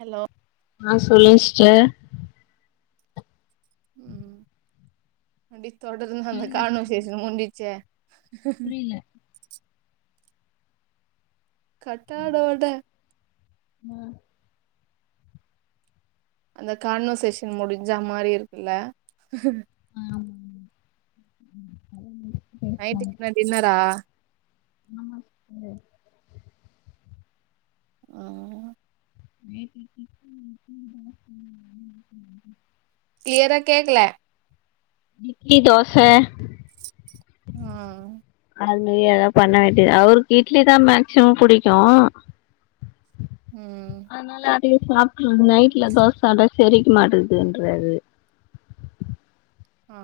Hello ஆ சொல்லுங் sister ம் அப்டி தொடர்ந்து அந்த கேக்குதா சிஸ்டர் கான்வர்சேஷன் முஞ்சிச்சே உஹ் ஹ் புரியல கட்டாடோட ம் அந்த கான்வர்சேஷன் முடிஞ்சா மாரி இருக்குல்ல ஆமா பேசலாம். நைட்டுக்கு என்ன டின்னரா ஆமா சிஸ்டர் ஆ [inaudible] கிளியரா கேக்ல இட்லி தோச ம் அது ஏதா பண்ண வேண்டியத அவருக்கு இட்லி தா மேக்சிமம் புடிக்கு ம் இட்லியே சாப்ட்றது நைட்ல தோச சாப்ட செரிக்க மாட்டிகிதுன்றாரு ஆ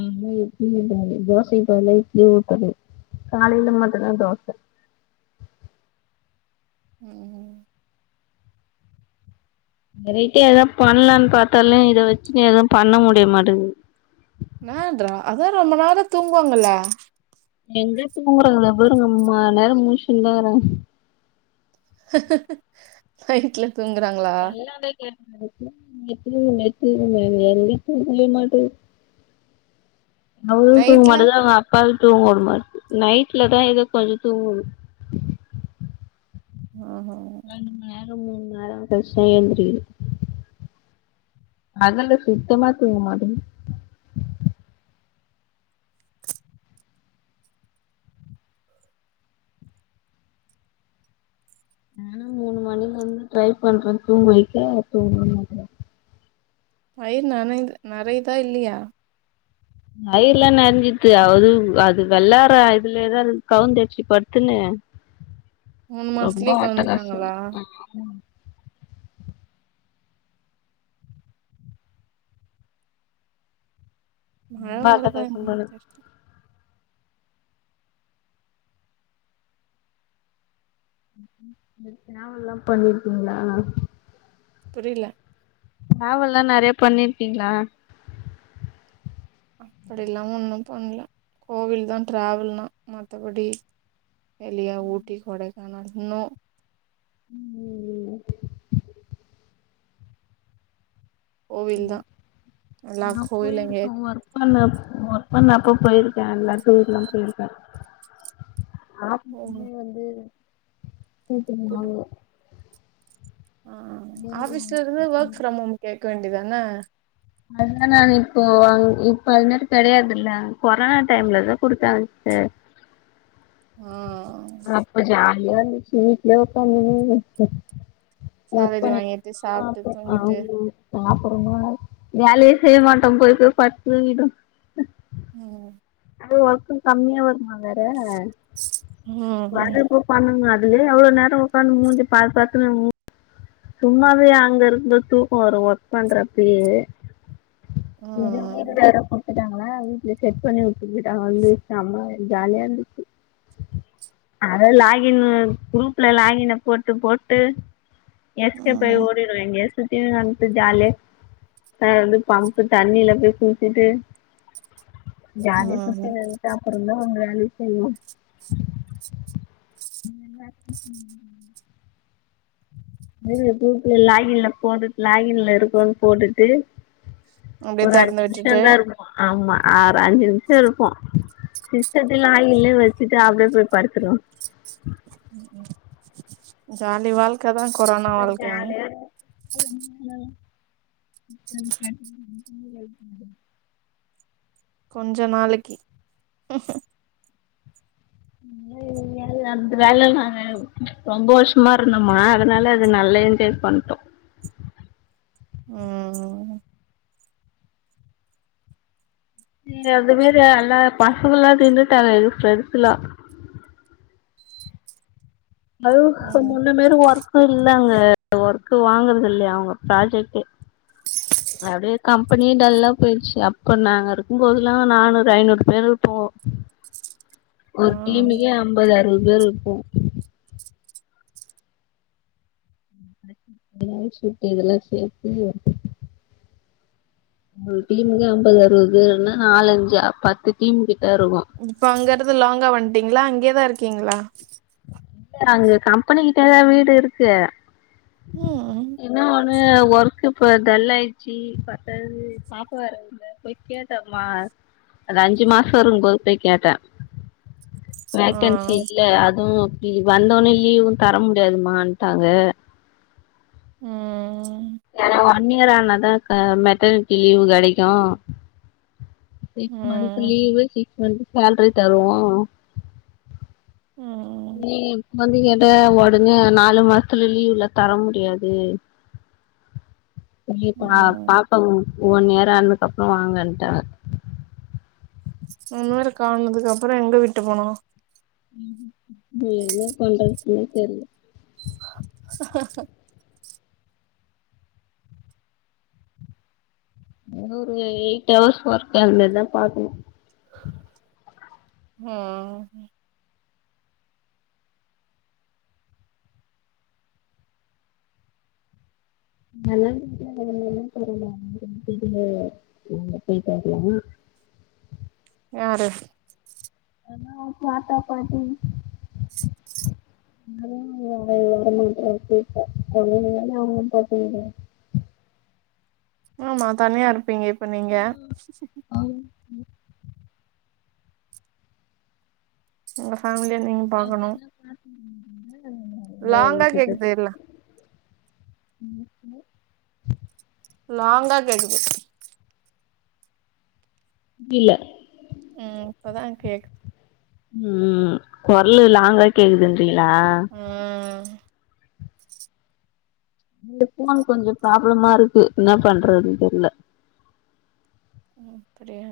வந்தா இட்லிம்பாரு தோசைக்கு பதிலா இட்லி ஊத்தனு காலைல மட்டுந்தா தோச [inaudible] ம் வெரைட்டியா எதா பண்லானு பாத்தாலு இத வச்சுனு எது பண்ண முடிய மாட்டிங்து என்னான்றா அதா ரொம்ப நேரோ தூங்குவாங்கல எங்க தூங்கறா அங்க பாருங்க ரொம்ப நேர முழிச்சுனு தா இருக்றாங்க நைட்ல தூங்குறாங்ளா [inaudible] [inaudible] அவ்ளு நைட்ல தூங்கமாட்டேங்றா அவுங்கப்பாவையு தூங்க உடமாட்து நைட்லதா எதோ கொஞ்சோ தூங்குது ஆ ஹ ரெண்டு மண் நேரோ மூணு மண் நேரோ கழிச்சுதா எழுந்ரிக்குது பகல்லா சுத்தமா தூங்க மாட்டிங்து நானு மூணு மணில இருந்து ட்ரை பண்றே தூங்கவைக்க தூங்கவே மாட்டிங்து வயிறு நனை நெறையுதா இல்லயா வயிறெலா நெறஞ்சிச்சு அது அது வெள்ளாற இதுலயேதா இருக்து கவுந்தடுச்சி படுத்துனு மூணு மாசத்துலயே கவுந்துட்டாங்களா மழ ரொம்ப வருதா அட்டகாசோ பண்ணுது என்னனு தெர்ல நீங்க ட்ராவெல்லா பண்ணிருக்கிங்ளா புரில ட்ரவெல்லா நெறையா பண்ணிருக்கிங்ளா அப்டில்லா ஒண்ணு பண்ல கோவில் தா டிராவெல்னா மத்தபடி வெளியா ஊட்டி கொடைக்கானல் நோ உம் ஐய்யய்யோ கோவில் தா எல்லா நா கோவில் போயிருக்க எங்கயாச்சு ஒர்க் பண்ண ஒர்க் பண்ணப்ப போயிருக்கே எல்லா டூர்குலா போயிருக்க போணு ஆபிஸ்லயே வந்து கேட்டுருந்தனாலே ஆஹ் ஆபீஸ்ல இருந்து ஒர்க் ஃப்ரம் ஹோமு கேக்க வேண்டிதான அதனா நா இப்போ இப்ப அது மாரி கெடையாதுல்ல கொரோனா டைம்லதா குடுத்தாங்க சிஸ்டர் ம் லியாருந்துச்சி வீட்லே உக்காந்துன்னு ஒர்க் சேலரி வாங்கிட்டு பண்ணிட்ருந்தோ சாப்ட்டு அப்றோம தூங்கிட்டு அவ்ங்ளே பாப்போமா வேலயே செய்ய மாட்டோம் போய் போய் படுத்து துங்கிடுவோ உம் அது ஒர்க்கும் கம்மியா வருமா வேற ம் வரப்ப பண்ணுங்க இதுலே எவ்ளோ நேரம் உக்காந்து மூஞ்ச பாத்து பாத்துனே மு சும்மாவே அங்க இருந்த தூக்க வரும் ஒர்க் பண்றப்பயே இதே வீடு ம் வேற போ போய்ட்டாங்களா வீட்டுல செட் பண்ணி வெச்சிட்டு போய்டாங்க ஐயோ செம ஜாலியா இருந்துச்சு அத லாகின்னு குரூப்ல லாகின்ன போட்டு போட்டு எஸ்கேப் ஆயி ம் ஓடிடுவே எங்கயாச்சும் சுத்தினுட ஜாலியா எதாவது பம்ப்பு தண்ணியில போய் குளிச்சிட்டு ஜாலியா ம் ம் சுத்தினிருண்டு அப்பறந் தா வருவே [inaudible] து குரூப்ல லாகின்ல போட்டு லாகின்ல இருக்கோம்ன்னு போட்டுட்டு அப்டியே ஒரு தெறந்து அஞ்சு நிமிஷோ விட்டுட்டு தா இருப்போம் ஆமா ஆற அஞ்சு நிமிஷோ இருப்போம் சிஸ்டத்த லாகின்லே வச்சுட்டு அப்டியே போய் படுத்துருவோ ஜாலி வாழ்க்க தா கொரோனா வாழ்க்க ஹ் ஜாலியா [unintelligible] கொஞ்ச நாளைக்கி சும்மாவே வேலல அந்த வேல்லல்ல நானு ரொம்போ வர்ஷமா இருந்தோம அதனால அது நல்லா என்ஜாய் பண்ட்டோ ம் எதுமே ல்லா எல்லா பசங்கல்லா நீன்னுட்டாங்க எங்க ப்ரெண்ட்ஸெல்லா அதுவு ம் முன்னு மேரி ஒர்க்கு இல் லங்க ஒர்க்கே வாங்கறது இல்லையா அவுங்க ப்ராஜெக்ட்டே அப்டியே கம்பெனியே டல்லா போயிருச்சு அப்போ நாங்க இருக்கும்போதெல்லா நானூறு ஐநூறு பேரு இருப்போ ஒரு ஆ டீமுக்கே அம்பது அருவது பேரு இருப்போ எ சிப்ட்டு இதெல்லாம் சேத்து ஒரு டீமுக்கு ஐம்பது அறுபது பெருன்ன நாலஞ்சா பத்து டீமுகிட் இப்ப அங்கற்ந்து லாங்கா வந்துட்டீங்களா அங்கேதா இருக்கீங்களா இல்ஷ அங்க கம்பெனி கிட்ட தா வீடு இருக்கு ம்ஹும் அ ஒர்க்கு இப்ப டல் ஆயிச்சி பத்தாது பாப்பா வேரல்ல போய் கேட்டமா அது அஞ்சு மாசோ இருக்கும்போது போய் கேட்ட ஆ வேகன்சி இல்ல அத் துவும் அப்டி வந்தவோனே லீவும் தர முடியாதுமட்டாங்க ம்ஹும் ஏனா ஒன் இயர் ஆனாதாகா மெட்டர்னிட்டி லீவு கெடைக்கு சிக்ஸ் மந்த் ம் லீவு சிக்ஸ் மந்த் சேல்ரி தருவோ ம் நீ இப்ப வந்து கேட்ட ஒடனே நாலு மாசத்துல லீவுலா தர முடியாது. [unintelligible] ம் பாக்கணு ஒன் இயர் ஆனதுக்கப்றோ வாங்கன்ட்டாங்க இந்த மாரி காரணதுக்கு அப்றோ எங்க விட்டு போனோ ம் என்ன பண்றதுக்குனே தெர்ல அது ஒரு எயிட் அவர்ஸ் ஒர்க் அந்த இதா பாக்கணு ம் [inaudible] பெய்ட்டு வரலாமா யாரு [inaudible] தாத்தா பாட்டி [unintelligible] ஆமா தனியா இருப்பீங்க இப்ப நீங்க ம் ஒங்க ஃபேமிலிய நீங்க பாக்கணு லாங்கா கேக்குது எல்லா [inaudible] லாங்கா கேக்குது புரில ம் இப்பதா கேக்து ம் கொரலு லாங்கா கேக்குதுன்றீங்ளா ம் இந்த ஃபோன் கொஞ்சோ ப்ராப்ளமா இருக்கு என்ன பண்றதுன் தெர்ல அப்டியா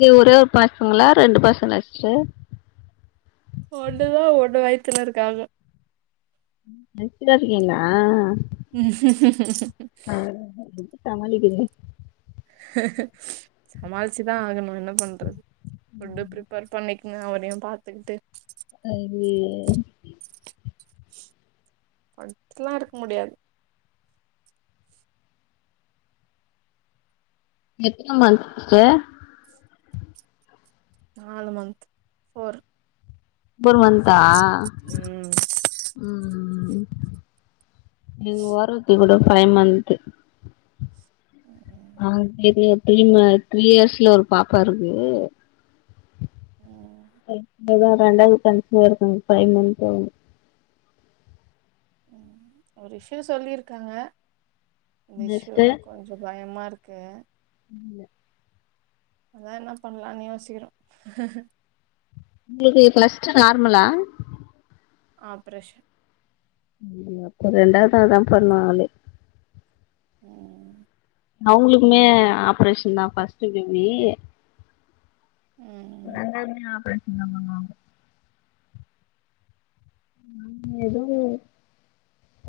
நீங்க ஒரே ஒரு பசங்களா ரெண்டு பசங்கள சிஸ்டர் ஒன்னுதா ஒன்னு வய்த்துல இருக்காங்க. கன்சீவா இருக்கீங்ளா? சமாளிக்கிறிங் சமாளிச்சுதா ஆகணு என்ன பண்றது ஃபுட்டு ப்ரிஃப்பர் பண்ணிக் அவரையு பாத்துக்கிட்டு சரி படுத்துல்லா இருக்க முடியாது எத்துன மந்த் சிஸ்டர் நாலு மந்த் ஃபோர் ஒம்பது மந்த்தா ம் ம் ம் எங் ஓரங்கத்தி கூட ஃபைவ் மந்த்து ஆ அந்த பிள்ளைக்கு த்ரீ ம த்ரீ இயர்ஸ்ல ஒரு பாப்பா இருக்கு [inaudible] தா ரெண்டாவ்து கன்சீவ்வா இருக்காங்க ஃபைவ் மந்த் ஆவுது ஒரு இஷ்யூ சொல்லியிருக்காங்க இந்த என்ன சிஸ்டர் இஷ்யூதா கொஞ்சோ பயமாரு க்கு இல்ல அதா என்னா பண்ணலானு யோசிக்கிறோ உங்களுக்கு க்லஸ்ட்டு நார்மலா ஆப்ரேஷன் ம் அப்ப ரெண்டாவ்தா தா பொற்ந்தோ ஆலு ம் அவுங்ளுக்குமே ஆப்ரேஷுன் தா ஃபஸ்ட்டு பெமி ம் ரெண்டாதுமே ஆப்ரேஷுன் தா பன்னுவாங்க ம் எதோ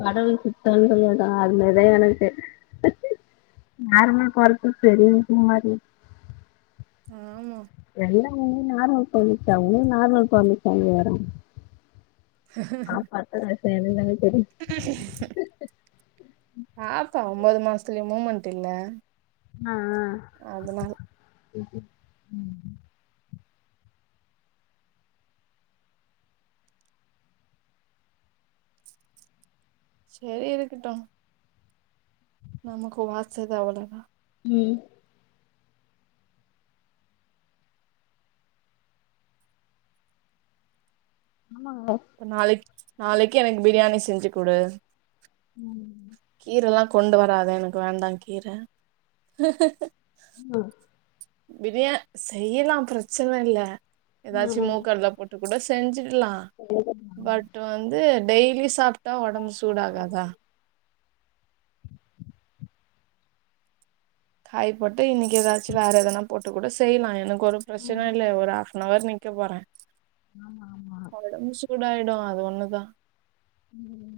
கடவுள் சுத்தொன் சொல்வேன்டா அது மேரி தா எனக்கு செ மேர்மல் கால் பத் தெரியு சும்மாரு ஆமா எல்லா உனுக் நார்மல் பொறந்துச்சா உனுக் நார்மல் பொறந்துச்சா கேகறாங் அ பட்ட கஷ்டொ எனுக்குதானா பாப்போ ஒம்பொது மாஸ்தில்யு மூமண்ட் இல்ல அ அதனால அ ம் ம் சேரி இருக்குட்டு நமக்கு வாச்சது அவளோதா ம் ப்ப நாளக் நாளக்கி எனக்கு பிரியாணி செஞ்சி குடு ம் கீரல்லா கொண்டு வராத எனக்கு வேண்டா கீர என்னா பிரியா செய்யலா பிரச்சன இல்ல ஏதாச்சு ஆ மூக்கட்ல போட்டு கூட செஞ்சுரு ல்லா பட் வந்து டெய்லி சாப்ட்டா ஒடம்மு சூடாகாதா தாய் போட்டு இன்னிக்கி ஏதாச்சு வேற எதனா போட்டு கூட செய்லா எனக் கொரு ம் ஆமாங்க ம் ப்ரச்சன ம் இல்ல ஒரு ஆஃப்னவர் நிக்க போற ஆமா ஆமா கூடாய்டு அது ஒன்னு தா உம்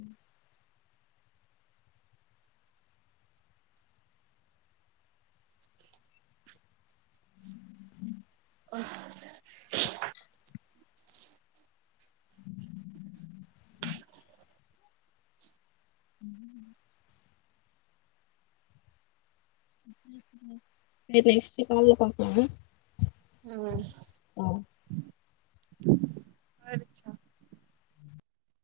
டே நெஷ்டு கால்ல பாக்லா ஆவ ஆய்டுச்சா